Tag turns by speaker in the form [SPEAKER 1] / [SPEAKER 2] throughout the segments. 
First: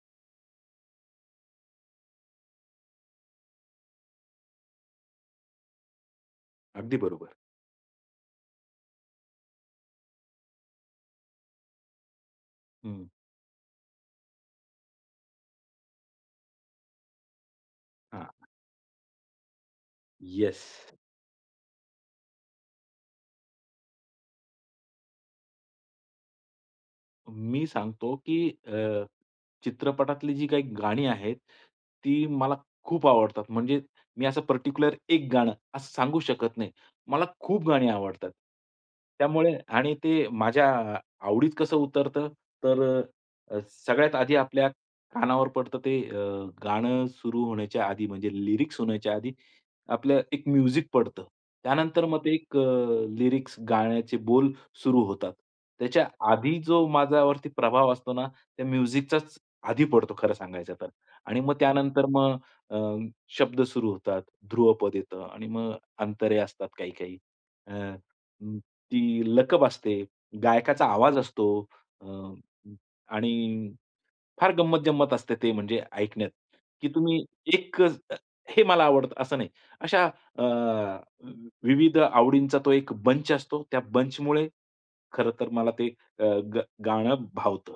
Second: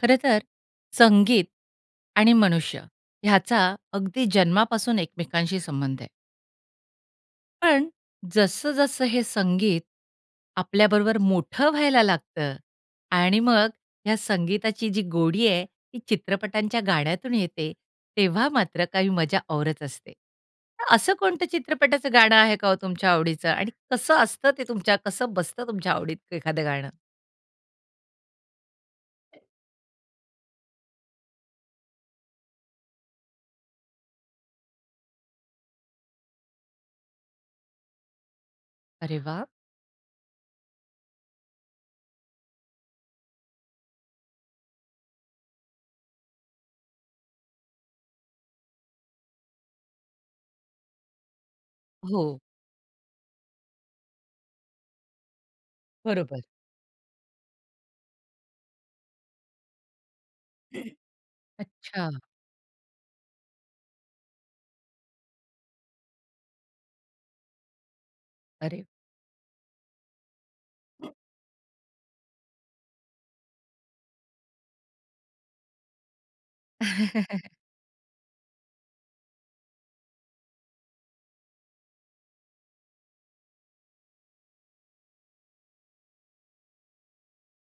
[SPEAKER 1] खरं तर संगीत आणि मनुष्य ह्याचा अगदी जन्मापासून एकमेकांशी संबंध आहे.
[SPEAKER 2] अगदी बरोबर.
[SPEAKER 1] पण जसं-जसं हे संगीत आपल्याबरोबर मोठं व्हायला लागतं
[SPEAKER 2] हं.
[SPEAKER 1] आणि मग ह्या संगीताची जी गोडी आहे ती चित्रपटांच्या गाण्यातून येते,
[SPEAKER 2] हां.
[SPEAKER 1] तेव्हा मात्र काही मजा औरच असते.
[SPEAKER 2] येस.
[SPEAKER 1] तर असं कोणतं चित्रपटाचं गाणं आहे का हो तुमच्या आवडीचं? आणि कसं असतं ते तुमच्या कसं बसत तुमच्या आवडीत एखादं गाणं?
[SPEAKER 2] मी सांगतो, की अ, चित्रपटातली जी काही गाणी आहेत, ती मला खूप आवडतात. म्हणजे मी असं पर्टिक्युलर एक गाणं, असं सांगू शकत नाही. मला खूप गाणी आवडतात.
[SPEAKER 1] अरे वाह!
[SPEAKER 2] त्यामुळे आणि ते माझ्या अ, आवडीत कसं उतरतं? तर अ, सगळ्यात आधी आपल्या कानावर पडतं ते अ, गाणं सुरू होण्याच्या आधी म्हणजे लिरिक्स होण्याच्या आधी, आपलं एक म्युझिक पडतं. त्यानंतर मग ते
[SPEAKER 1] हो.
[SPEAKER 2] एक अ, लिरिक्स गाण्याचे बोल सुरू होतात. त्याच्या
[SPEAKER 1] बरोबर.
[SPEAKER 2] आधी जो माझ्यावरती प्रभाव असतो ना, त्या म्युझिकचाच आधी पडतो खरं सांगायचं तर आणि मग त्यानंतर
[SPEAKER 1] अच्छा.
[SPEAKER 2] मग अ, शब्द सुरू होतात, ध्रुवपद येतं आणि मग अंतरे असतात काही-काही. अ, उम्म,
[SPEAKER 1] अरे!
[SPEAKER 2] ती लकप असते, गायकाचा आवाज असतो अ, उम्म, आणि फार गंमत-जंमत असते ते म्हणजे ऐकण्यात, की तुम्ही एकच अ, हे मला आवडतं असं नाही. अशा अ, वि विविध आवडींचा तो एक बंच असतो. त्या बंचमुळे खरं तर मला ते अ, गा गाणं भावतं.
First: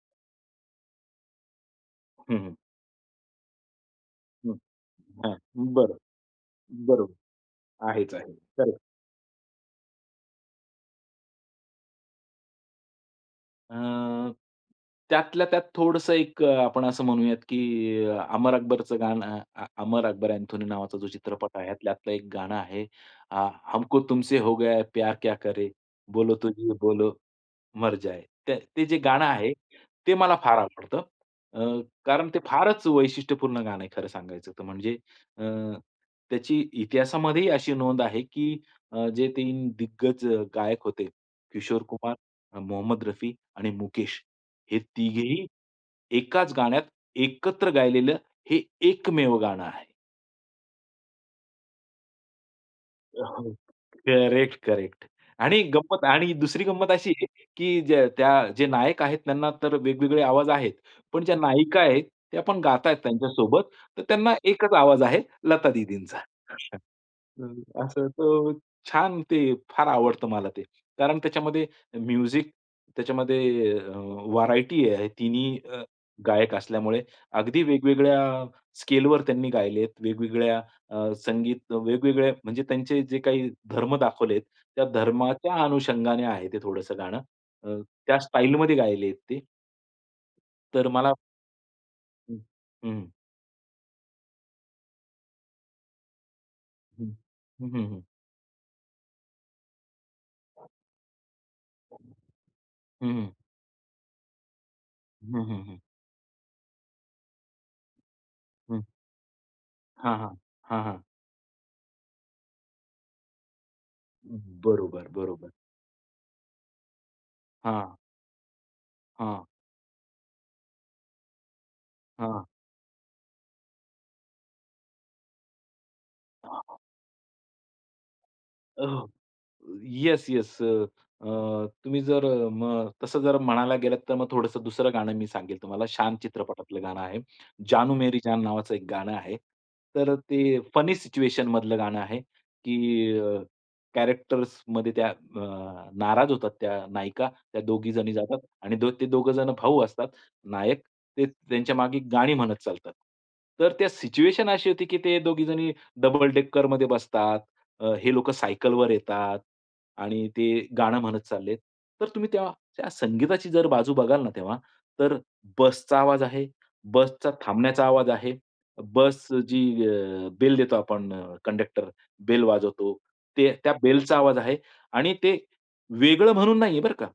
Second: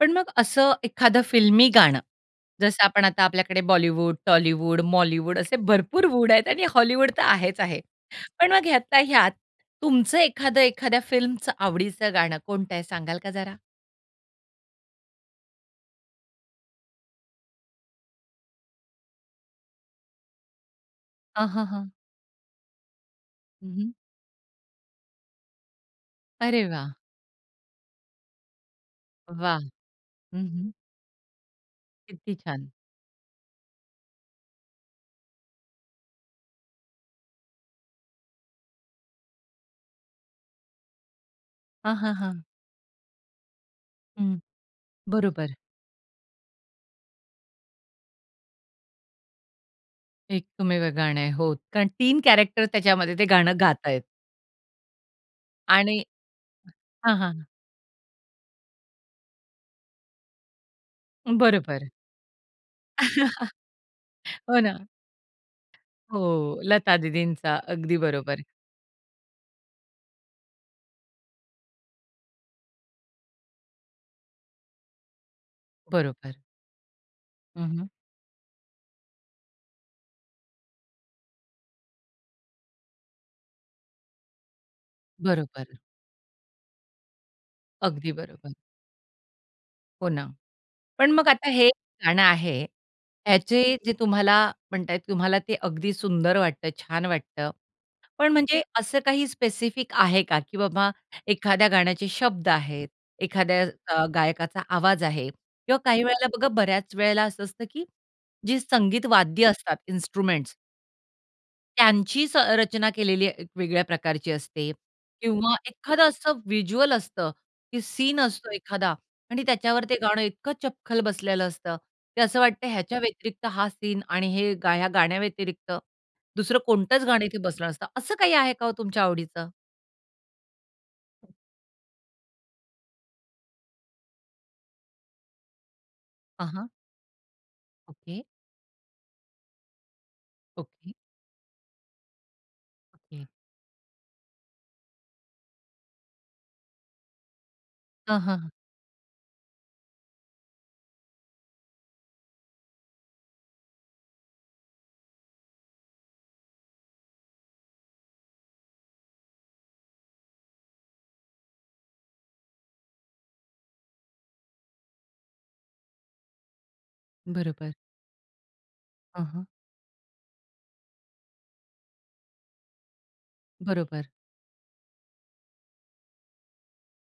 [SPEAKER 1] पण मग असं एखाद फिल्मी गाणं,
[SPEAKER 2] हं, हं.
[SPEAKER 1] जसं आपण आता आपल्याकडे बॉलिवूड,
[SPEAKER 2] हं,
[SPEAKER 1] टॉलीवूड,
[SPEAKER 2] हां,
[SPEAKER 1] मॉलिवूड असे
[SPEAKER 2] बर,
[SPEAKER 1] भरपूर वूड आहेत आणि हॉलिवूड
[SPEAKER 2] बरोबर.
[SPEAKER 1] तर आहेच आहे.
[SPEAKER 2] आहेच आहे,
[SPEAKER 1] पण मग
[SPEAKER 2] करेक्ट.
[SPEAKER 1] ह्यातला-ह्यात तुमचं एखाद, एखाद्या फिल्मच आवडीचं गाणं कोणतं आहे सांगाल का जरा?
[SPEAKER 2] अ, त्यातल्या-त्यात थोडंसं एक अ, आपण असं म्हणूयात की अमर अकबरचं गाणं अ, "अमर अकबर अँथोनी" नावाचा जो
[SPEAKER 1] हां,
[SPEAKER 2] चित्रपट
[SPEAKER 1] हां,
[SPEAKER 2] आहे
[SPEAKER 1] हां.
[SPEAKER 2] त्यातलं एक गाणं आहे, अ,
[SPEAKER 1] हं, हं.
[SPEAKER 2] "हमको तुमसे हो गया है प्यार क्या करे, बोलो तो
[SPEAKER 1] अरे
[SPEAKER 2] जिये
[SPEAKER 1] वाह!
[SPEAKER 2] बोलो मर जाये" त्या ते जे गाणं आहे,
[SPEAKER 1] वाह!
[SPEAKER 2] ते मला
[SPEAKER 1] हं,
[SPEAKER 2] फार
[SPEAKER 1] हं.
[SPEAKER 2] आवडतं. अ, कारण
[SPEAKER 1] किती
[SPEAKER 2] ते
[SPEAKER 1] छान.
[SPEAKER 2] फारच वैशिष्ट्यपूर्ण गाणं आहे खरं सांगायचं त म्हणजे अ, त्याची इतिहासामध्ये ही अशी नोंद आहे की अ, जे 3 दिग्गज गायक होते किशोर
[SPEAKER 1] हां,
[SPEAKER 2] कुमार,
[SPEAKER 1] हां, हां.
[SPEAKER 2] मोहम्मद रफी आणि मुकेश,
[SPEAKER 1] हं.
[SPEAKER 2] हे तिघेही
[SPEAKER 1] बरोबर.
[SPEAKER 2] एकाच गाण्यात, एकत्र गायलेलं, हे एकमेव गाणं आहे.
[SPEAKER 1] एकमेव गाणं आहे. हो, कारण 3 कॅरेक्टर त्याच्यामध्ये ते गाणं
[SPEAKER 2] [unintelligible]
[SPEAKER 1] गात आहेत.
[SPEAKER 2] करेक्ट, करेक्ट आणि
[SPEAKER 1] आणि
[SPEAKER 2] गंमत आणि दुसरी गंमत अशी
[SPEAKER 1] हां,
[SPEAKER 2] आहे
[SPEAKER 1] हां.
[SPEAKER 2] की ज्या त्या जे नायक आहेत त्यांना तर वेगवेगळे आवाज आहेत. पण ज्या नायिका
[SPEAKER 1] बरोबर.
[SPEAKER 2] आहेत, त्या पण गात आहेत त्यांच्यासोबत. तर त्यांना
[SPEAKER 1] हो ना.
[SPEAKER 2] एकच आवाज आहे, लता दीदींचा.
[SPEAKER 1] हो,
[SPEAKER 2] [unintelligible]
[SPEAKER 1] लता दीदींचा. अगदी
[SPEAKER 2] असं
[SPEAKER 1] बरोबर.
[SPEAKER 2] तो छान ते फार आवडतं मला ते. कारण त्याच्यामध्ये म्युझिक त्याच्यामध्ये अ, व्हरायटी आहे. तिन्ही अ,
[SPEAKER 1] बरोबर.
[SPEAKER 2] गायक असल्यामुळे. अगदी
[SPEAKER 1] हं, हं.
[SPEAKER 2] वेगवेगळ्या स्केलवर त्यांनी गायले आहेत. वेगवेगळ्या अ, संगीत वेगवेगळ्या म्हणजे त्यांचे जे काही धर्म दाखवले आहेत, त्या धर्माच्या
[SPEAKER 1] बरोबर.
[SPEAKER 2] अनुषंगाने आहे ते थोडंसं गाणं. अ,
[SPEAKER 1] अगदी
[SPEAKER 2] त्या
[SPEAKER 1] बरोबर.
[SPEAKER 2] स्टाईलमध्ये गायले आहेत ते.
[SPEAKER 1] हो ना.
[SPEAKER 2] तर
[SPEAKER 1] पण
[SPEAKER 2] मला
[SPEAKER 1] मग आता हे गाणं
[SPEAKER 2] हं.
[SPEAKER 1] आहे,
[SPEAKER 2] हं.
[SPEAKER 1] याचे जे तुम्हाला म्हणत आहेत तुम्हाला ते अगदी सुंदर वाटत छान
[SPEAKER 2] हं.
[SPEAKER 1] वाटतं.
[SPEAKER 2] हं, हं, हं.
[SPEAKER 1] पण म्हणजे असं काही स्पेसिफिक आहे का, की बाबा एखाद्या गाण्याचे शब्द आहेत,
[SPEAKER 2] हं, हं.
[SPEAKER 1] एखाद्या अ, गायकाचा आवाज आहे
[SPEAKER 2] हं, हं,
[SPEAKER 1] किंवा
[SPEAKER 2] हं.
[SPEAKER 1] काही वेळेला बघा, बऱ्याच वेळेला असं असतं की जी
[SPEAKER 2] हं.
[SPEAKER 1] संगीत वाद्य असतात
[SPEAKER 2] हां, हां.
[SPEAKER 1] इन्स्ट्रुमेंट्स
[SPEAKER 2] हां, हां.
[SPEAKER 1] त्यांचीच अ, रचना केलेली एक वेगळ्या प्रकारची असते.
[SPEAKER 2] बरोबर, बरोबर.
[SPEAKER 1] किंवा एखादं असं व्हिज्युअल असतं, की
[SPEAKER 2] हां.
[SPEAKER 1] सीन असतो एखादा आणि
[SPEAKER 2] हां.
[SPEAKER 1] त्याच्यावर ते गाणं इतकं चपखल बसलेलं असतं. ते असं
[SPEAKER 2] हां.
[SPEAKER 1] वाटतं ह्याच्या व्यतिरिक्त हा सीन आणि हे गाया गाण्या व्यतिरिक्त, दुसरं कोणतच गाणं इथे बसलं नसतं. असं काही आहे का हो तुमच्या
[SPEAKER 2] ओह!
[SPEAKER 1] आवडीचं?
[SPEAKER 2] Yes yes. अ, तुम्ही जर अ, मग तसं जर म्हणायला गेलात तर मग थोडंसं दुसरं गाणं मी सांगेल तुम्हाला. "शान"
[SPEAKER 1] अहां.
[SPEAKER 2] चित्रपटातलं गाणं आहे. "जानू मेरी
[SPEAKER 1] ओके.
[SPEAKER 2] जान" नावाचं एक गाणं आहे. तर ते
[SPEAKER 1] ओके.
[SPEAKER 2] फनी सिच्युएशनमधलं गाणं आहे, की
[SPEAKER 1] ओके.
[SPEAKER 2] अ, कॅरेक्टर्समध्ये त्या अ, नाराज होतात त्या नायिका, त्या दोघीजणी
[SPEAKER 1] हां, हां,
[SPEAKER 2] जातात
[SPEAKER 1] हां.
[SPEAKER 2] आणि द ते दोघेजण भाऊ असतात नायक, ते त्यांच्या मागे गाणी म्हणत चालतात. तर त्या सिच्युएशन अशी होती, की ते दोघीजणी डबल डेकरमध्ये बसतात. हे लोकं सायकलवर येतात आणि ते गाणं म्हणत चाललेत. तर तुम्ही तेव्हा त्या संगीताची बाजू बघाल ना तेव्हा, तर बसचा आवाज आहे. बसचा
[SPEAKER 1] बरोबर.
[SPEAKER 2] थांबण्याचा आवाज आहे.
[SPEAKER 1] हं,
[SPEAKER 2] बस
[SPEAKER 1] हं.
[SPEAKER 2] जी अ, बेल देतो आपण कंडक्टर बेल वाजवतो ते त्या
[SPEAKER 1] बरोबर.
[SPEAKER 2] बेलचा आवाज आहे आणि ते वेगळं म्हणून नाहीये बरं का.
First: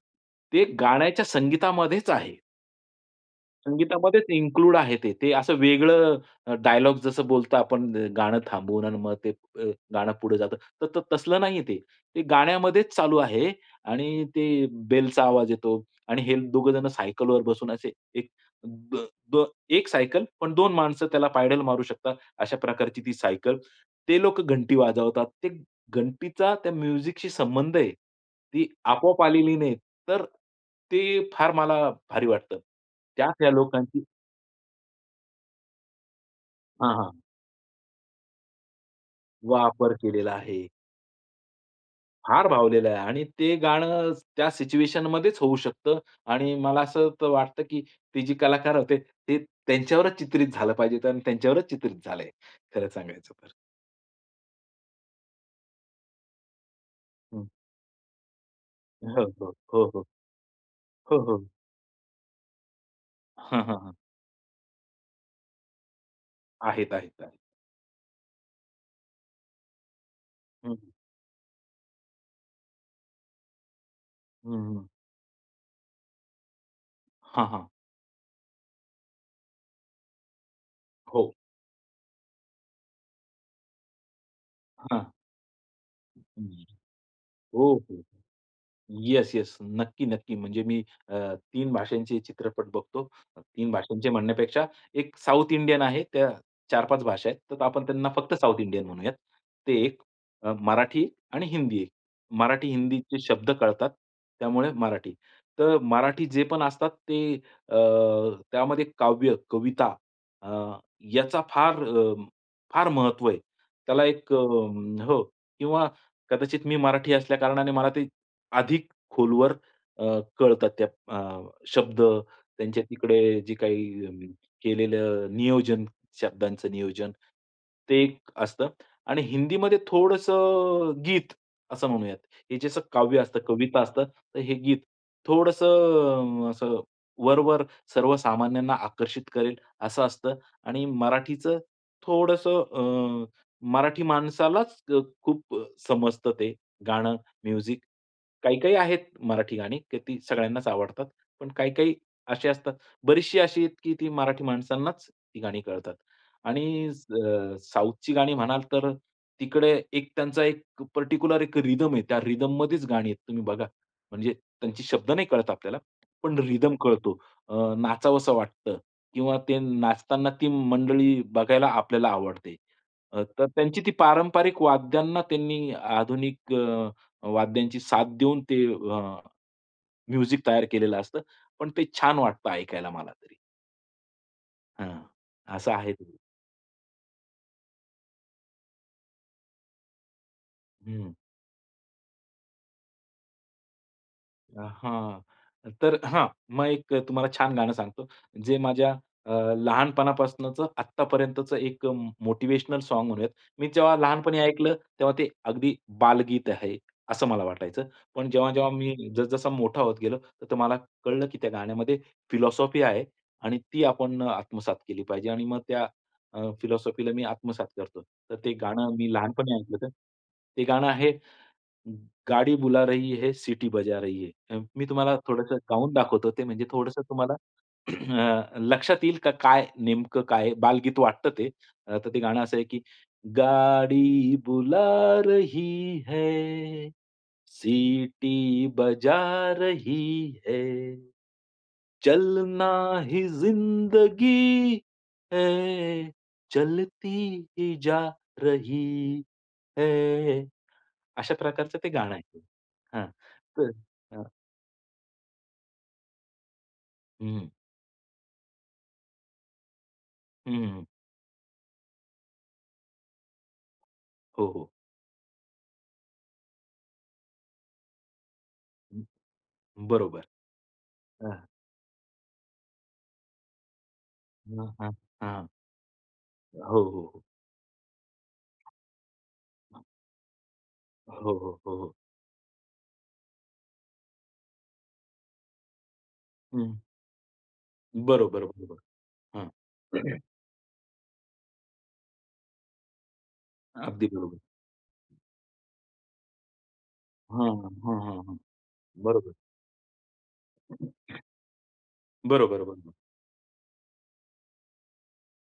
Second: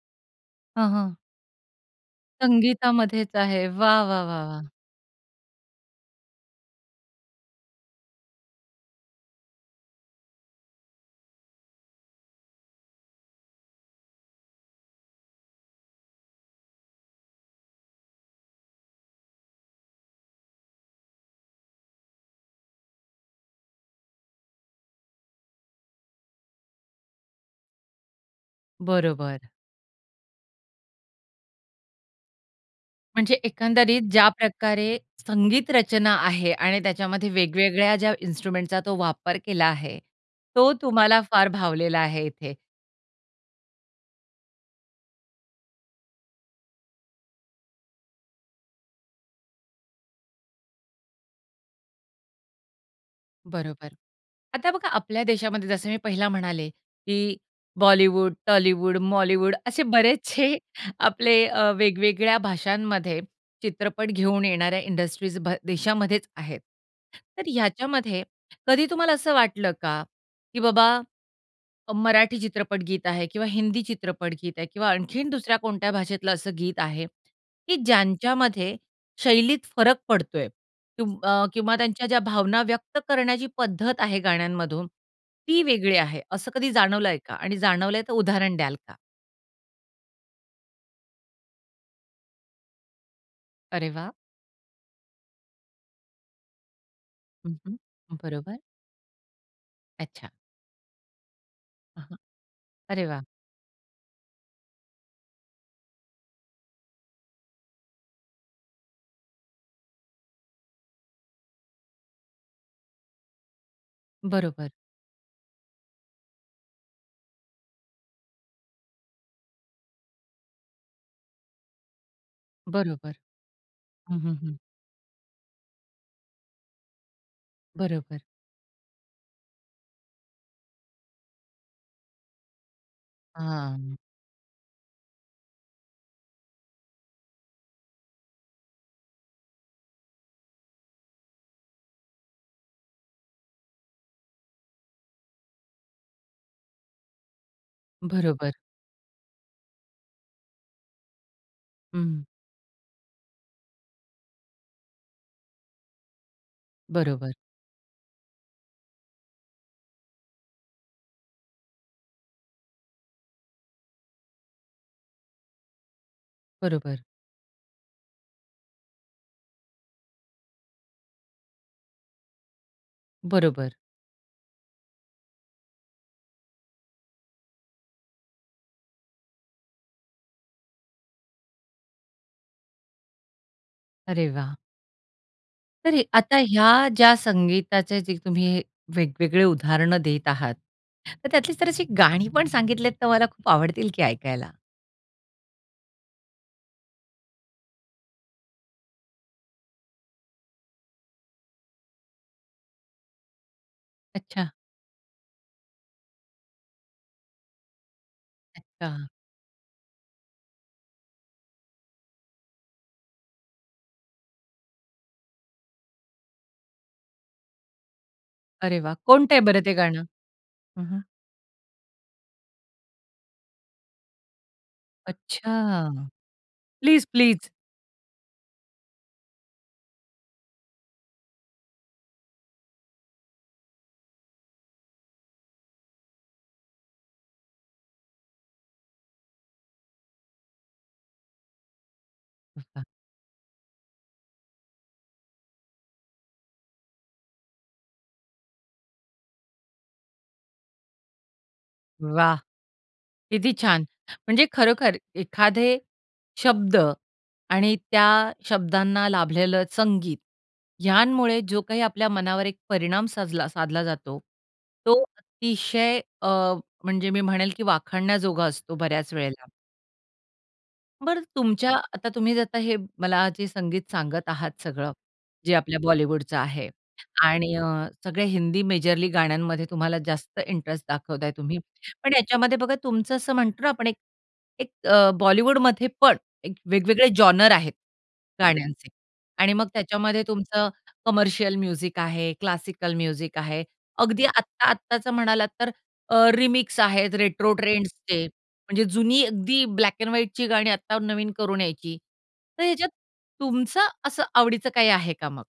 [SPEAKER 2] ते
[SPEAKER 1] हं, हं.
[SPEAKER 2] गाण्याच्या संगीतामध्येच आहे.
[SPEAKER 1] संगीतामध्येच आहे, वाह! वाह!
[SPEAKER 2] संगीतामध्येच
[SPEAKER 1] वाह! वाह!
[SPEAKER 2] इन्क्लूड आहे ते. ते असं वेगळं डायलॉग जसं बोलता आपण गाणं थांबवून आणि मग ते अ, गाणं पुढे जातं. तर तसलं नाहीये ते. ते गाण्यामध्येच चालू आहे आणि ते बेलचा आवाज येतो आणि हे दोघेजण सायकलवर बसून असे एक द, एक सायकल पण दोन माणसं त्याला पायडल मारू शकतात अशा प्रकारची ती सायकल. ते लोक घंटी वाजवतात. ते घंटीचा त्या म्युझिकशी संबंध आहे. ती आपोआप
[SPEAKER 1] बरोबर.
[SPEAKER 2] आलेली नाही. तर ते फार मला भारी वाटतं. त्यात
[SPEAKER 1] म्हणजे
[SPEAKER 2] त्या लोकांची
[SPEAKER 1] एकंदरीत ज्या प्रकारे संगीत रचना आहे आणि
[SPEAKER 2] हां, हां.
[SPEAKER 1] त्याच्यामध्ये वेगवेगळ्या ज्या इन्स्ट्रुमेंट्सचा तो वापर केला
[SPEAKER 2] वापर
[SPEAKER 1] आहे.
[SPEAKER 2] केलेला आहे.
[SPEAKER 1] तो तुम्हाला फार भावलेला आहे
[SPEAKER 2] फार
[SPEAKER 1] इथे.
[SPEAKER 2] भावलेलं आहे आणि ते गाणं त्या सिच्युएशनमध्येच होऊ शकतं आणि मला असं तर वाटतं, की ते जे कलाकार होते ते त्यांच्यावरच चित्रित झालं पाहिजे आणि त्यांच्यावरच चित्रित झालंय, खरं सांगायचं तर.
[SPEAKER 1] बरोबर. आता बघा आपल्या देशामध्ये जसं मी पहिला म्हणाले, की
[SPEAKER 2] हं.
[SPEAKER 1] बॉलिवूड, टॉलीवुड,
[SPEAKER 2] हो, हो.
[SPEAKER 1] मॉलीवुड
[SPEAKER 2] हो,
[SPEAKER 1] असे
[SPEAKER 2] हो.
[SPEAKER 1] बरेचशे
[SPEAKER 2] हो,
[SPEAKER 1] आपले
[SPEAKER 2] हो.
[SPEAKER 1] अ, वेगवेगळ्या भाषांमध्ये
[SPEAKER 2] हां, हां, हां.
[SPEAKER 1] चित्रपट घेऊन येणाऱ्या इंडस्ट्रीज भा देशामध्येच आहेत.
[SPEAKER 2] आहेत, आहेत, आहेत.
[SPEAKER 1] तर ह्याच्यामध्ये कधी तुम्हाला असं वाटलं का? की
[SPEAKER 2] हं.
[SPEAKER 1] बाबा, अ, मराठी चित्रपट गीत आहे किंवा हिंदी चित्रपट
[SPEAKER 2] हं,
[SPEAKER 1] गीत आहे
[SPEAKER 2] हं.
[SPEAKER 1] किंवा आणखीन दुसऱ्या कोणत्या भाषेतलं असं गीत आहे,
[SPEAKER 2] हां, हां.
[SPEAKER 1] की ज्यांच्यामध्ये शैलीत फरक पडतोय. तुम
[SPEAKER 2] हो.
[SPEAKER 1] अ, किंवा त्यांच्या ज्या भावना व्यक्त करण्याची पद्धत आहे गाण्यांमधून,
[SPEAKER 2] हां.
[SPEAKER 1] ती वेगळी आहे. असं
[SPEAKER 2] हं.
[SPEAKER 1] कधी जाणवलंय का? आणि
[SPEAKER 2] ओके.
[SPEAKER 1] जाणवलंय तर उदाहरण द्याल का?
[SPEAKER 2] Yes yes. नक्की, नक्की म्हणजे मी अ, 3 भाषांचे चित्रपट बघतो. 3
[SPEAKER 1] अरे
[SPEAKER 2] भाषांचे
[SPEAKER 1] वाह!
[SPEAKER 2] म्हणण्यापेक्षा 1 साउथ इंडियन आहे त्या 4-5 भाषा आहेत.
[SPEAKER 1] हं,
[SPEAKER 2] तर
[SPEAKER 1] हं.
[SPEAKER 2] आपण त्यांना फक्त
[SPEAKER 1] बरोबर.
[SPEAKER 2] साउथ इंडियन म्हणूयात. ते एक
[SPEAKER 1] अच्छा.
[SPEAKER 2] मराठी आणि हिंदी एक.
[SPEAKER 1] हा, हा.
[SPEAKER 2] मराठी
[SPEAKER 1] अरे
[SPEAKER 2] हिंदीचे
[SPEAKER 1] वाह!
[SPEAKER 2] शब्द कळतात त्यामुळे मराठी. तर मराठी जे पण असतात ते अ, त्यामध्ये काव्य, कविता अ, याचा फार अ, फार महत्व आहे. त्याला एक अ,
[SPEAKER 1] बरोबर.
[SPEAKER 2] हो किंवा कदाचित मी मराठी असल्या कारणाने मला ते अधिक खोलवर अ, कळतात त्या अ, शब्द त्यांच्या
[SPEAKER 1] बरोबर.
[SPEAKER 2] तिकडे जे
[SPEAKER 1] हं,
[SPEAKER 2] काही
[SPEAKER 1] हं, हं.
[SPEAKER 2] केलेलं नियोजन, शब्दांच नियोजन. ते एक
[SPEAKER 1] बरोबर.
[SPEAKER 2] असतं आणि हिंदीमध्ये थोडंसं अ, गीत असं म्हणूयात. हे जसं काव्य असतं कविता
[SPEAKER 1] हां.
[SPEAKER 2] असतात तर हे गीत. थोडंसं अ, असं वरवर सर्व सामान्यांना आकर्षित करेल असं असतं. आणि मराठीचं थोडंसं अ, मराठी माणसालाच अ, खूप समजतं ते गाणं म्युझिक.
[SPEAKER 1] बरोबर.
[SPEAKER 2] काही, काही आहेत मराठी गाणी की ती सगळ्यांनाच आवडतात. पण काही, काही
[SPEAKER 1] हं.
[SPEAKER 2] अशी असतात बरीचशी अशी आहेत, की ती मराठी माणसांनाच ती गाणी कळतात. आणि
[SPEAKER 1] बरोबर.
[SPEAKER 2] अ, साउथची गाणी म्हणाल तर तिकडे एक त्यांचा एक पार्टिक्युलर एक रिदम आहे. त्या रिदममध्येच गाणी आहेत तुम्ही बघा. म्हणजे त्यांचे शब्द नाही कळत आपल्याला पण रिदम
[SPEAKER 1] बरोबर.
[SPEAKER 2] कळतो. अ, नाचावसं वाटतं किंवा ते नाचताना ती मंडळी बघायला आपल्याला आवडते. अ, तर
[SPEAKER 1] बरोबर.
[SPEAKER 2] त्यांची ती पारंपरिक वाद्यांना त्यांनी आधुनिक अ, वाद्यांची साथ देऊन ते अ, म्युझिक तयार केलेलं असतं. पण ते छान वाटतं ऐकायला मला तरी.
[SPEAKER 1] अरे वाह!
[SPEAKER 2] हं. असं आहे
[SPEAKER 1] तर हे
[SPEAKER 2] ते.
[SPEAKER 1] आता ह्या ज्या संगीताचे जे तुम्ही वेगवेगळे उदाहरणं देत आहात,
[SPEAKER 2] हं.
[SPEAKER 1] तर त्यातली जर अशी गाणी पण सांगितलेत तर मला खूप आवडतील ती ऐकायला.
[SPEAKER 2] हां. तर हां, मग एक अ, तुम्हाला छान गाणं सांगतो जे माझ्या अ, लहानपणापासूनच आत्तापर्यंतचं एक अ, मोटिव्हेशनल सॉंग म्हणूयात. मी जेव्हा लहानपणी
[SPEAKER 1] अच्छा.
[SPEAKER 2] ऐकलं, तेव्हा ते अगदी बालगीत आहे, असं मला वाटायचं. पण जेव्हा-जेव्हा मी
[SPEAKER 1] अच्छा.
[SPEAKER 2] जस-जसा मोठा होत गेलो, त तर मला कळलं की त्या गाण्यामध्ये फिलॉसॉफी आहे आणि ती आपण आत्मसात केली पाहिजे आणि मग त्या अ, फिलॉसॉफीला मी आत्मसात करतो. तर ते
[SPEAKER 1] अरे वाह!
[SPEAKER 2] गाणं मी
[SPEAKER 1] कोणतंय
[SPEAKER 2] लहानपणी
[SPEAKER 1] बरं ते
[SPEAKER 2] ऐकलं होतं.
[SPEAKER 1] गाणं?
[SPEAKER 2] ते
[SPEAKER 1] हं,
[SPEAKER 2] गाणं
[SPEAKER 1] हं.
[SPEAKER 2] आहे, गाडी बुला रही है, सिटी बजा रही है. मी तुम्हाला थोडंसं गाऊन
[SPEAKER 1] अच्छा!
[SPEAKER 2] दाखवतो ते, म्हणजे थोडंसं
[SPEAKER 1] प्लीज,
[SPEAKER 2] तुम्हाला
[SPEAKER 1] प्लीज!
[SPEAKER 2] अ, लक्षात येईल का काय नेमकं काय बालगीत वाटतं ते. अ, तर ते गाणं असं आहे की, गाडी बुला रही है, सिटी बजा रही है. चलना
[SPEAKER 1] [unintelligible]
[SPEAKER 2] ही जिंदगी है, चलती ही जा रही है. अशा प्रकारचं ते गाणं
[SPEAKER 1] वाह!
[SPEAKER 2] आहे. हां,
[SPEAKER 1] किती
[SPEAKER 2] तर
[SPEAKER 1] छान!
[SPEAKER 2] हां.
[SPEAKER 1] म्हणजे खरोखर एखादे शब्द
[SPEAKER 2] हं.
[SPEAKER 1] आणि त्या शब्दांना लाभलेलं संगीत,
[SPEAKER 2] हं, हं.
[SPEAKER 1] ह्यांमुळे जो काही आपल्या मनावर एक परिणाम साजला साधला जातो,
[SPEAKER 2] हो, हो.
[SPEAKER 1] तो अतिशय अ, म्हणजे मी म्हणेल की वाखाणण्याजोगा असतो
[SPEAKER 2] हं.
[SPEAKER 1] बऱ्याच वेळेला.
[SPEAKER 2] बरोबर.
[SPEAKER 1] बरं
[SPEAKER 2] हां.
[SPEAKER 1] तुमच्या आता तुम्ही जर आता हे मला जे संगीत सांगत आहात
[SPEAKER 2] हां, हां.
[SPEAKER 1] सगळं
[SPEAKER 2] हां.
[SPEAKER 1] जे आपल्या बॉलिवूडच आहे
[SPEAKER 2] हो, हो, हो.
[SPEAKER 1] आणि अ, सगळ्या हिंदी मेजरली गाण्यांमध्ये तुम्हाला जास्त इंटरेस्ट
[SPEAKER 2] हो,
[SPEAKER 1] दाखवताय तुम्ही,
[SPEAKER 2] हो. हो, हो.
[SPEAKER 1] पण याच्यामध्ये बघा तुमचं असं म्हणतो ना आपण एक, एक अ, बॉलिवूडमध्ये पण
[SPEAKER 2] हं.
[SPEAKER 1] वेगवेगळे जॉनर आहेत
[SPEAKER 2] बरोबर, बरोबर.
[SPEAKER 1] गाण्यांचे.
[SPEAKER 2] हां.
[SPEAKER 1] आणि मग त्याच्यामध्ये तुमचं कमर्शियल म्युझिक आहे, क्लासिकल म्युझिक आहे.
[SPEAKER 2] अगदी
[SPEAKER 1] अगदी
[SPEAKER 2] बरोबर.
[SPEAKER 1] आत्ता-आत्ताचं म्हणालात तर, अ, रिमिक्स आहेत
[SPEAKER 2] हां,
[SPEAKER 1] रेट्रो
[SPEAKER 2] हां, हां, हां,
[SPEAKER 1] ट्रेंड्सचे.
[SPEAKER 2] हां.
[SPEAKER 1] म्हणजे जुनी
[SPEAKER 2] बरोबर.
[SPEAKER 1] अगदी ब्लॅक अँड व्हाईटची गाणी आत्ता नवीन करून यायची.
[SPEAKER 2] बरोबर,
[SPEAKER 1] तर ह्याच्यात
[SPEAKER 2] बरोबर.
[SPEAKER 1] तुमचं असं आवडीचं काही आहे का मग?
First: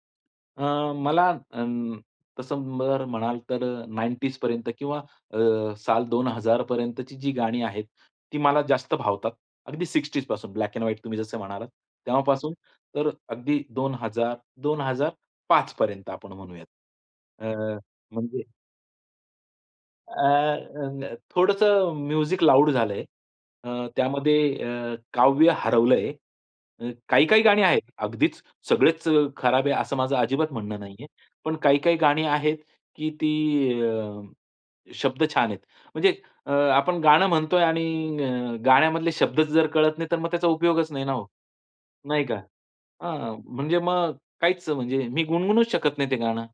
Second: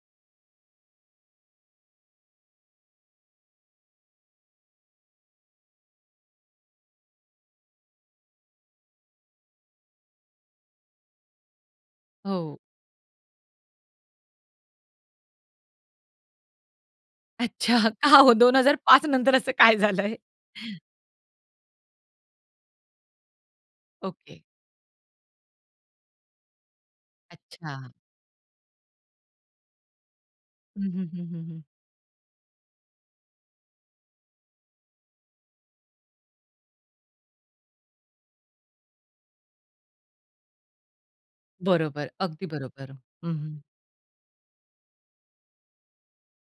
[SPEAKER 2] अ, मला अं, तसं बरं म्हणाल तर अ, 90ज पर्यंत किंवा अ, साल 2000 पर्यंतची जी गाणी आहेत ती, मला जास्त भावतात. अगदी 60ज ब्लॅक अँड व्हाईट तुम्ही जसं म्हणालात. तेव्हापासून
[SPEAKER 1] हो.
[SPEAKER 2] तर अगदी 2000, 2005 पर्यंत आपण म्हणूयात. अ,
[SPEAKER 1] अच्छा, का हो,
[SPEAKER 2] म्हणजे
[SPEAKER 1] 2005 नंतर असं काय झालं
[SPEAKER 2] अ,
[SPEAKER 1] आहे?
[SPEAKER 2] अ, अ, थोडंसं म्युझिक लाऊड झालं आहे. अ,
[SPEAKER 1] ओके.
[SPEAKER 2] त्यामध्ये अ, काव्य हरवलं आहे. अ, काही-काही गाणी आहेत.
[SPEAKER 1] अच्छा.
[SPEAKER 2] अगदीच सगळेच अ, खराब आहे असं माझं अजिबात म्हणणं
[SPEAKER 1] हं,
[SPEAKER 2] नाही आहे.
[SPEAKER 1] हं, हं, हं,
[SPEAKER 2] पण
[SPEAKER 1] हं.
[SPEAKER 2] काही-काही गाणी आहेत की ती अ, शब्द छान आहेत. म्हणजे अ, आपण गाणं म्हणतो आहे आणि अ, गाण्यामधले शब्द जर कळत नाही, तर मग त्याचा उपयोगच नाही ना हो.
[SPEAKER 1] बरोबर,
[SPEAKER 2] नाही का?
[SPEAKER 1] अगदी बरोबर. हं,
[SPEAKER 2] हां,
[SPEAKER 1] हं.
[SPEAKER 2] म्हणजे मग काहीच म्हणजे मी गुणगुणूच शकत नाही ते गाणं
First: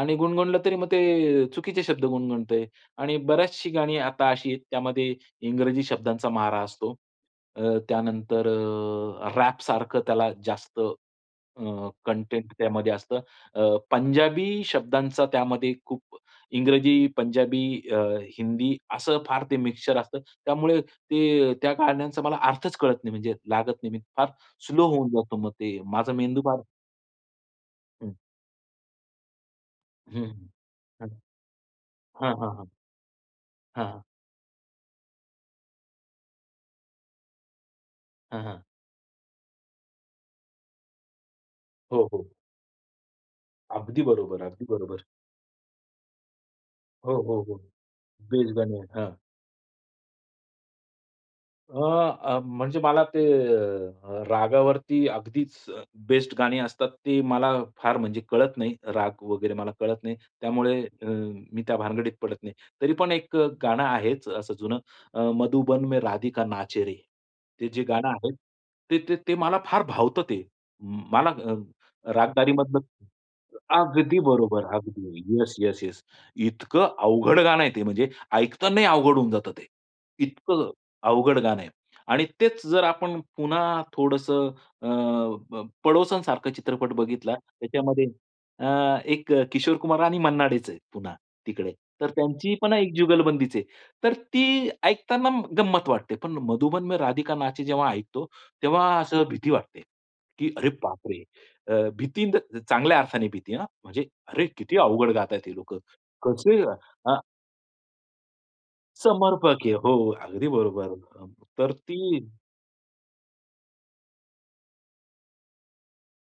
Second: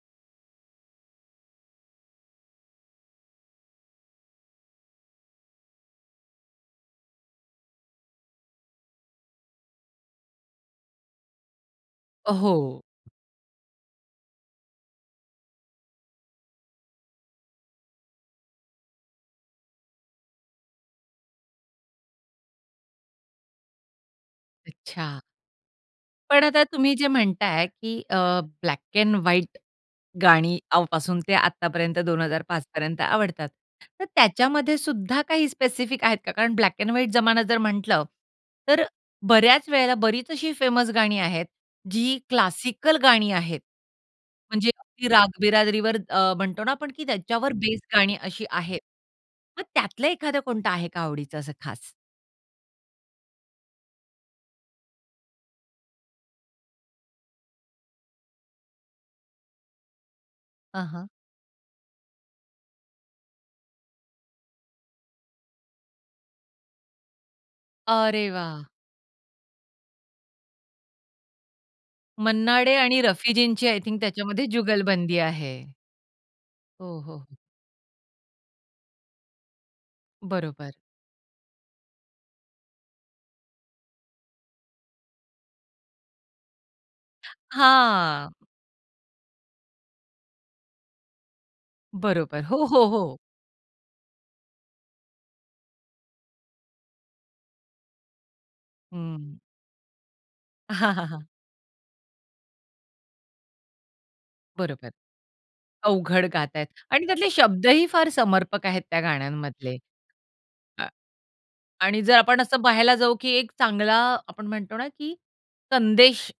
[SPEAKER 2] आणि गुणगुणलं तरी मग ते अ, चुकीचे शब्द गुणगुणतो आहे आणि बरीचशी गाणी आता अशी आहेत त्यामध्ये इंग्रजी शब्दांचा मारा असतो. अ, त्यानंतर अ, रॅपसारखं त्याला जास्त अ,
[SPEAKER 1] अ,
[SPEAKER 2] कंटेंट
[SPEAKER 1] हो.
[SPEAKER 2] त्यामध्ये असतं. अ, पंजाबी शब्दांचा त्यामध्ये खूप इंग्रजी, पंजाबी, अ, हिंदी असं फार ते मिक्सचर असतं. त्यामुळे ते त्या गाण्यांचा मला अर्थच कळत नाही म्हणजे लागत नाही. मी फार स्लो होऊन
[SPEAKER 1] अच्छा.
[SPEAKER 2] जातो मग ते माझा मेंदू
[SPEAKER 1] पण
[SPEAKER 2] फार.
[SPEAKER 1] आता तुम्ही जे म्हणता आहे की
[SPEAKER 2] हं.
[SPEAKER 1] अ, ब्लॅक अँड व्हाईट
[SPEAKER 2] हं,
[SPEAKER 1] गाणी
[SPEAKER 2] हं.
[SPEAKER 1] पासून ते आतापर्यंत दोन
[SPEAKER 2] हां,
[SPEAKER 1] हजार
[SPEAKER 2] हां,
[SPEAKER 1] पाच
[SPEAKER 2] हां.
[SPEAKER 1] पर्यंत आवडतात.
[SPEAKER 2] हां.
[SPEAKER 1] तर त्याच्यामध्ये सुद्धा काही स्पेसिफिक आहेत का? कारण ब्लॅक अँड व्हाईट जमाना जर म्हटल,
[SPEAKER 2] हं, हां.
[SPEAKER 1] तर बऱ्याच वेळेला बरीच अशी फेमस गाणी आहेत
[SPEAKER 2] हो,
[SPEAKER 1] जी
[SPEAKER 2] हो.
[SPEAKER 1] क्लासिकल गाणी आहेत.
[SPEAKER 2] अगदी बरोबर. अगदी
[SPEAKER 1] म्हणजे
[SPEAKER 2] बरोबर.
[SPEAKER 1] अगदी रागबिरादरीवर अ, म्हणतो ना आपण
[SPEAKER 2] हो, हो,
[SPEAKER 1] त्याच्यावर
[SPEAKER 2] हो.
[SPEAKER 1] बेस गाणी अशी
[SPEAKER 2] बेस्ट गाणी
[SPEAKER 1] आहेत.
[SPEAKER 2] आहेत. हां.
[SPEAKER 1] मग त्यातलं एखाद कोणतं आहे का आवडीचं असं
[SPEAKER 2] अ,
[SPEAKER 1] खास?
[SPEAKER 2] अ, म्हणजे मला ते अ, अ, रागावरती अगदीच अ, बेस्ट गाणी असतात ते मला फार म्हणजे कळत नाही. राग वगैरे मला कळत नाही. त्यामुळे
[SPEAKER 1] हं,
[SPEAKER 2] अ,
[SPEAKER 1] हां.
[SPEAKER 2] मी त्या भानगडीत पडत नाही. तरी पण एक अ, गाणं आहेच असं जुनं अ, "मधुबन में राधिका नाचे रे." ते जे गाणं
[SPEAKER 1] अरे
[SPEAKER 2] आहे
[SPEAKER 1] वाह!
[SPEAKER 2] ते ते ते मला फार भावतं ते. म मला अ,
[SPEAKER 1] मन्ना डे
[SPEAKER 2] रागदारीमधलं
[SPEAKER 1] आणि
[SPEAKER 2] अ
[SPEAKER 1] रफीजींची आय थिंक
[SPEAKER 2] अगदी
[SPEAKER 1] त्याच्यामध्ये
[SPEAKER 2] बरोबर, अगदी.
[SPEAKER 1] जुगलबंदी
[SPEAKER 2] येस,
[SPEAKER 1] आहे.
[SPEAKER 2] Yes, yes.
[SPEAKER 1] हो,
[SPEAKER 2] इतकं
[SPEAKER 1] हो, हो.
[SPEAKER 2] अवघड गाणं आहे ते. म्हणजे ऐकतानाही अवघड होऊन जातं ते. इतकं अ,
[SPEAKER 1] बरोबर.
[SPEAKER 2] अवघड गाणं आहे आणि तेच जर आपण पुन्हा थोडंसं अ, अ, पडोसन सारखा चित्रपट बघितला. त्याच्यामध्ये
[SPEAKER 1] हां.
[SPEAKER 2] अ, एक अ, किशोर कुमार आणि मन्ना डेच आहेत पुन्हा तिकडे, तर
[SPEAKER 1] बरोबर.
[SPEAKER 2] त्यांची
[SPEAKER 1] हो,
[SPEAKER 2] पण
[SPEAKER 1] हो,
[SPEAKER 2] एक
[SPEAKER 1] हो.
[SPEAKER 2] जुगलबंदीच आहे. तर ती ऐकताना गंमत वाटते. पण "मधुबन में राधिका नाचे" जेव्हा ऐकतो तेव्हा असं
[SPEAKER 1] हं.
[SPEAKER 2] भीती वाटते की, अरे बापरे! अ, भीती इन द चांगल्या अर्थाने भीती हं, म्हणजे अरे, किती
[SPEAKER 1] बरोबर.
[SPEAKER 2] अवघड गात आहेत हे लोकं
[SPEAKER 1] अवघड गात
[SPEAKER 2] कसे
[SPEAKER 1] आहेत आणि
[SPEAKER 2] अ,
[SPEAKER 1] त्यातले शब्दही फार समर्पक आहेत त्या
[SPEAKER 2] समर्पक आहे.
[SPEAKER 1] गाण्यांमधले.
[SPEAKER 2] हो, अगदी बरोबर. हं, तर ती
[SPEAKER 1] आणि जर आपण असं पाहायला जाऊ, की एक चांगला आपण म्हणतो ना की संदेश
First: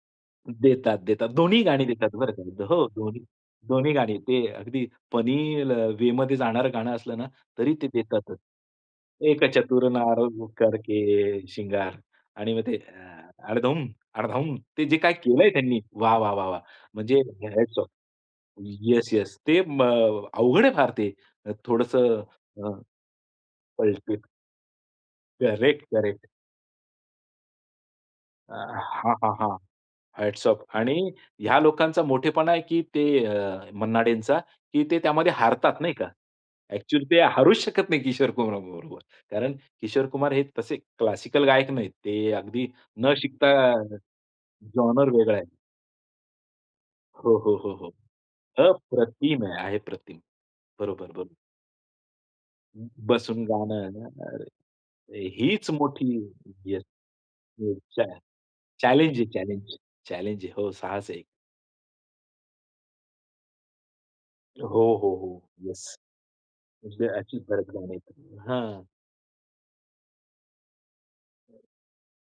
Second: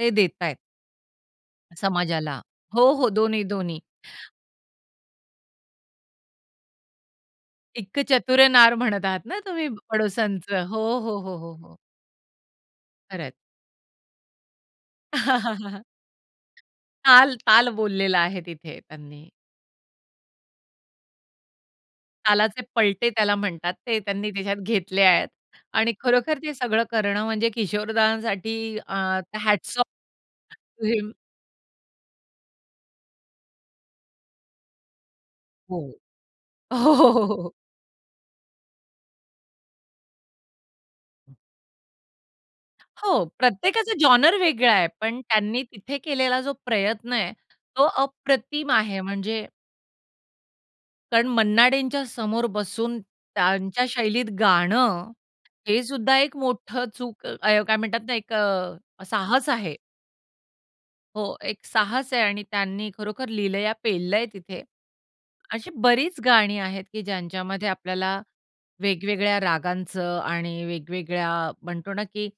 [SPEAKER 1] ते देत आहेत
[SPEAKER 2] देतात-देतात. दोन्ही गाणी देतात बरं
[SPEAKER 1] समाजाला.
[SPEAKER 2] का तिथं हो
[SPEAKER 1] हो, हो.
[SPEAKER 2] दोन्ही
[SPEAKER 1] दोन्ही-दोन्ही.
[SPEAKER 2] दोन्ही गाणी, ते अगदी फनी ल, वेमधे जाणारं गाणं असलं ना तरी ते
[SPEAKER 1] "एक
[SPEAKER 2] देतातच.
[SPEAKER 1] चतुर नार म्हणत आहात ना
[SPEAKER 2] "एक
[SPEAKER 1] तुम्ही,
[SPEAKER 2] चतुर नार
[SPEAKER 1] पडोसनचं." हो,
[SPEAKER 2] करके
[SPEAKER 1] हो, हो, हो, हो.
[SPEAKER 2] शृंगार" आणि मग ते
[SPEAKER 1] खरं
[SPEAKER 2] अ,
[SPEAKER 1] आहे.
[SPEAKER 2] अडधम-अडधम ते जे काही केलं आहे त्यांनी वाह, वाह, वाह, वाह! म्हणजे
[SPEAKER 1] ताल-ताल
[SPEAKER 2] हॅट्स ऑफ.
[SPEAKER 1] बोललेला आहे तिथे
[SPEAKER 2] येस,
[SPEAKER 1] त्यांनी.
[SPEAKER 2] येस ते म अवघड आहे फार ते. थोडंसं
[SPEAKER 1] तालाचे
[SPEAKER 2] अ,
[SPEAKER 1] पलटे त्याला म्हणतात. ते
[SPEAKER 2] कळते.
[SPEAKER 1] त्यांनी तिच्यात घेतले आहेत
[SPEAKER 2] करेक्ट,
[SPEAKER 1] आणि
[SPEAKER 2] करेक्ट.
[SPEAKER 1] खरोखर ते सगळं करणं म्हणजे किशोर
[SPEAKER 2] अ,
[SPEAKER 1] दादांसाठी अ,
[SPEAKER 2] हां, हां, हां.
[SPEAKER 1] Hats off
[SPEAKER 2] hats off.
[SPEAKER 1] To
[SPEAKER 2] आणि
[SPEAKER 1] हिम.
[SPEAKER 2] ह्या लोकांचा मोठेपणा आहे की ते अ, मन्नाडेंचा की ते त्यामध्ये हारतात नाही
[SPEAKER 1] हो.
[SPEAKER 2] का? ॲक्चुअली ते हारूच शकत नाही, किशोर कुमार बरोबर. कारण किशोर कुमार हे तसे क्लासिकल गायक नाहीत. ते अगदी न
[SPEAKER 1] हो,
[SPEAKER 2] शिकता अ,
[SPEAKER 1] प्रत्येकाचा जॉनर वेगळा आहे.
[SPEAKER 2] जॉनर
[SPEAKER 1] पण
[SPEAKER 2] वेगळा आहे.
[SPEAKER 1] त्यांनी तिथे केलेला जो प्रयत्न आहे
[SPEAKER 2] हो, हो, हो,
[SPEAKER 1] तो
[SPEAKER 2] हो.
[SPEAKER 1] अप्रतिम आहे
[SPEAKER 2] अप्रतिम
[SPEAKER 1] म्हणजे
[SPEAKER 2] आहे. आहे प्रतिम. बरोबर,
[SPEAKER 1] कारण
[SPEAKER 2] बरोबर.
[SPEAKER 1] मन्ना डेंच्या समोर
[SPEAKER 2] ब
[SPEAKER 1] बसून
[SPEAKER 2] बसून गाणं
[SPEAKER 1] त्यांच्या
[SPEAKER 2] आहे ना.
[SPEAKER 1] शैलीत गाणं
[SPEAKER 2] अरे, हीच
[SPEAKER 1] हे
[SPEAKER 2] मोठी
[SPEAKER 1] सुद्धा एक
[SPEAKER 2] येस,
[SPEAKER 1] मोठं चूक अ, काय
[SPEAKER 2] येस,
[SPEAKER 1] म्हणतात
[SPEAKER 2] चॅ
[SPEAKER 1] ना एक अ,
[SPEAKER 2] चॅलेंज आहे
[SPEAKER 1] साहस
[SPEAKER 2] चॅलेंज.
[SPEAKER 1] आहे.
[SPEAKER 2] चॅलेंज आहे. हो साहस आहे एक.
[SPEAKER 1] हो, एक साहस आहे आणि त्यांनी खरोखर लीलया पेललंय तिथे.
[SPEAKER 2] हो, हो, हो.
[SPEAKER 1] अशी
[SPEAKER 2] येस.
[SPEAKER 1] बरीच गाणी आहेत, की
[SPEAKER 2] म्हणजे अशी खरंच
[SPEAKER 1] ज्यांच्यामध्ये
[SPEAKER 2] गाणी आहेत,
[SPEAKER 1] आपल्याला
[SPEAKER 2] हां.
[SPEAKER 1] वेगवेगळ्या रागांचं आणि वेगवेगळ्या म्हणतो ना, की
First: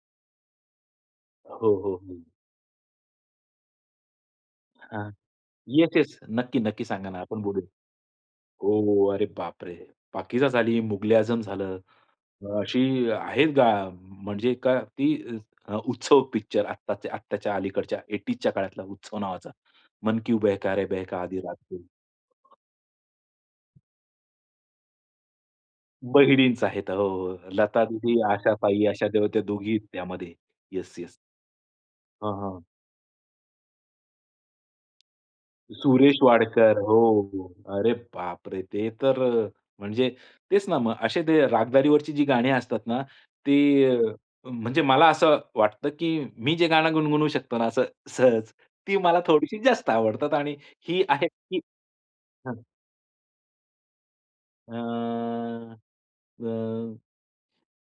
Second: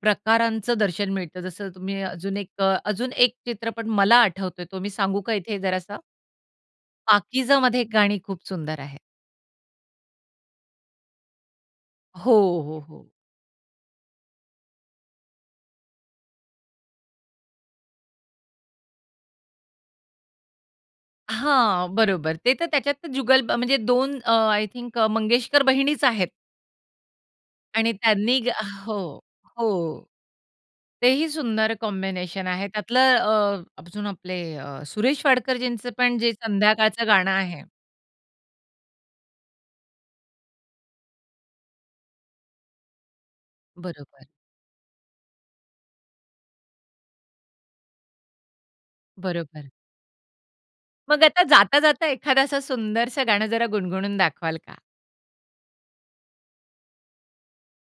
[SPEAKER 1] प्रकारांचं दर्शन मिळतं. जसं
[SPEAKER 2] हो, हो,
[SPEAKER 1] तुम्ही
[SPEAKER 2] हं.
[SPEAKER 1] अजून एक अ, अजून एक चित्रपट मला आठवतो तो मी
[SPEAKER 2] हां.
[SPEAKER 1] सांगू का इथे
[SPEAKER 2] येस,
[SPEAKER 1] जरासा?
[SPEAKER 2] येस. नक्की, नक्की सांगा ना आपण
[SPEAKER 1] "पाकीजा"
[SPEAKER 2] बोलू.
[SPEAKER 1] मध्ये गाणी खूप
[SPEAKER 2] हो,
[SPEAKER 1] सुंदर आहे.
[SPEAKER 2] हो. अरे बापरे! पाकिजा झाली, मुगले आझम झालं.
[SPEAKER 1] हो,
[SPEAKER 2] अ,
[SPEAKER 1] हो,
[SPEAKER 2] अशी
[SPEAKER 1] हो.
[SPEAKER 2] आहे गा म्हणजे का ती अ, उत्सव पिक्चर आताच्या आत्ताच्या अलीकडच्या 80ज च्या काळातला उत्सव नावाचा. "मन क्यू बेहका रे बेहका, आधी रात को."
[SPEAKER 1] हां. बरोबर. ते तर त्याच्यात तर जुगल ब म्हणजे दोन अ, आय थिंक अ, मंगेशकर बहिणीचं आहेत.
[SPEAKER 2] बहिणीचं आहेत हो, हो.
[SPEAKER 1] आणि
[SPEAKER 2] लतादीदी,
[SPEAKER 1] त्यांनी गा
[SPEAKER 2] आशाताई
[SPEAKER 1] हो,
[SPEAKER 2] अशा त्या दोघी आहेत
[SPEAKER 1] हो.
[SPEAKER 2] त्यामध्ये. येस,
[SPEAKER 1] ते
[SPEAKER 2] येस.
[SPEAKER 1] ही सुंदर
[SPEAKER 2] हां,
[SPEAKER 1] कॉम्बिनेशन
[SPEAKER 2] हां.
[SPEAKER 1] आहे. त्यातलं अ, अजून आपले अ, सुरेश वाडकरजींचं पण
[SPEAKER 2] सुरेश
[SPEAKER 1] जे
[SPEAKER 2] वाडकर, हो,
[SPEAKER 1] संध्याकाळचं
[SPEAKER 2] हो,
[SPEAKER 1] गाणं आहे.
[SPEAKER 2] हो. अरे बाप रे! ते तर अ, म्हणजे तेच ना मग असे ते रागदारीवरची जी गाणी असतात ना ते अ,
[SPEAKER 1] बरोबर.
[SPEAKER 2] म्हणजे मला असं वाटतं, की मी जे गाणं गुणगुणवू शकतो ना असं सहज ती मला थोडीशी
[SPEAKER 1] बरोबर.
[SPEAKER 2] जास्त आवडतात आणि ही
[SPEAKER 1] मग
[SPEAKER 2] आहे
[SPEAKER 1] आता
[SPEAKER 2] की,
[SPEAKER 1] जाता-जाता एखादं
[SPEAKER 2] हां.
[SPEAKER 1] असं सुंदरसं गाणं जरा गुणगुणून दाखवाल का?
[SPEAKER 2] आं, अ.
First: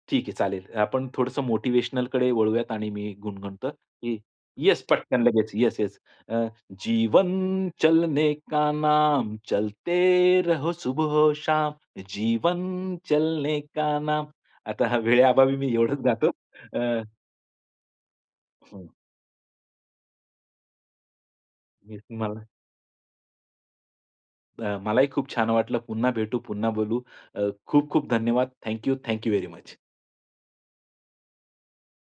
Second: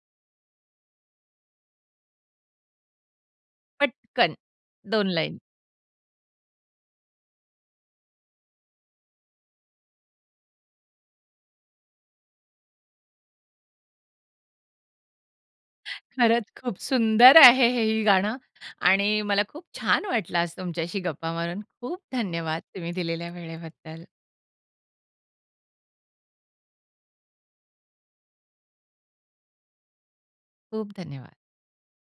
[SPEAKER 2] ठीक आहे चालेल. आपण थोडंसं मोटिव्हेशनलकडे वळूयात आणि मी गुणगणतो, की
[SPEAKER 1] पटकन
[SPEAKER 2] येस
[SPEAKER 1] 2
[SPEAKER 2] पटकन
[SPEAKER 1] लाईन.
[SPEAKER 2] लगेच. Yes, yes. अ, "जीवन चलने का नाम, चलते रहो सुबहो शाम. जीवन चलने का नाम." आता हा वेळेअभावी मी एवढचं गातो
[SPEAKER 1] खरंच खूप
[SPEAKER 2] अ,
[SPEAKER 1] सुंदर आहे, हे ही गाणं
[SPEAKER 2] हं.
[SPEAKER 1] आणि मला खूप छान वाटलं आज तुमच्याशी गप्पा मारून. खूप
[SPEAKER 2] मीचं मला.
[SPEAKER 1] धन्यवाद, तुम्ही दिलेल्या वेळेबद्दल.
[SPEAKER 2] अ, मलाही खूप छान वाटलं. पुन्हा भेटू पुन्हा बोलू. अ, खूप-खूप धन्यवाद. Thank you, thank you very much.
[SPEAKER 1] खूप धन्यवाद.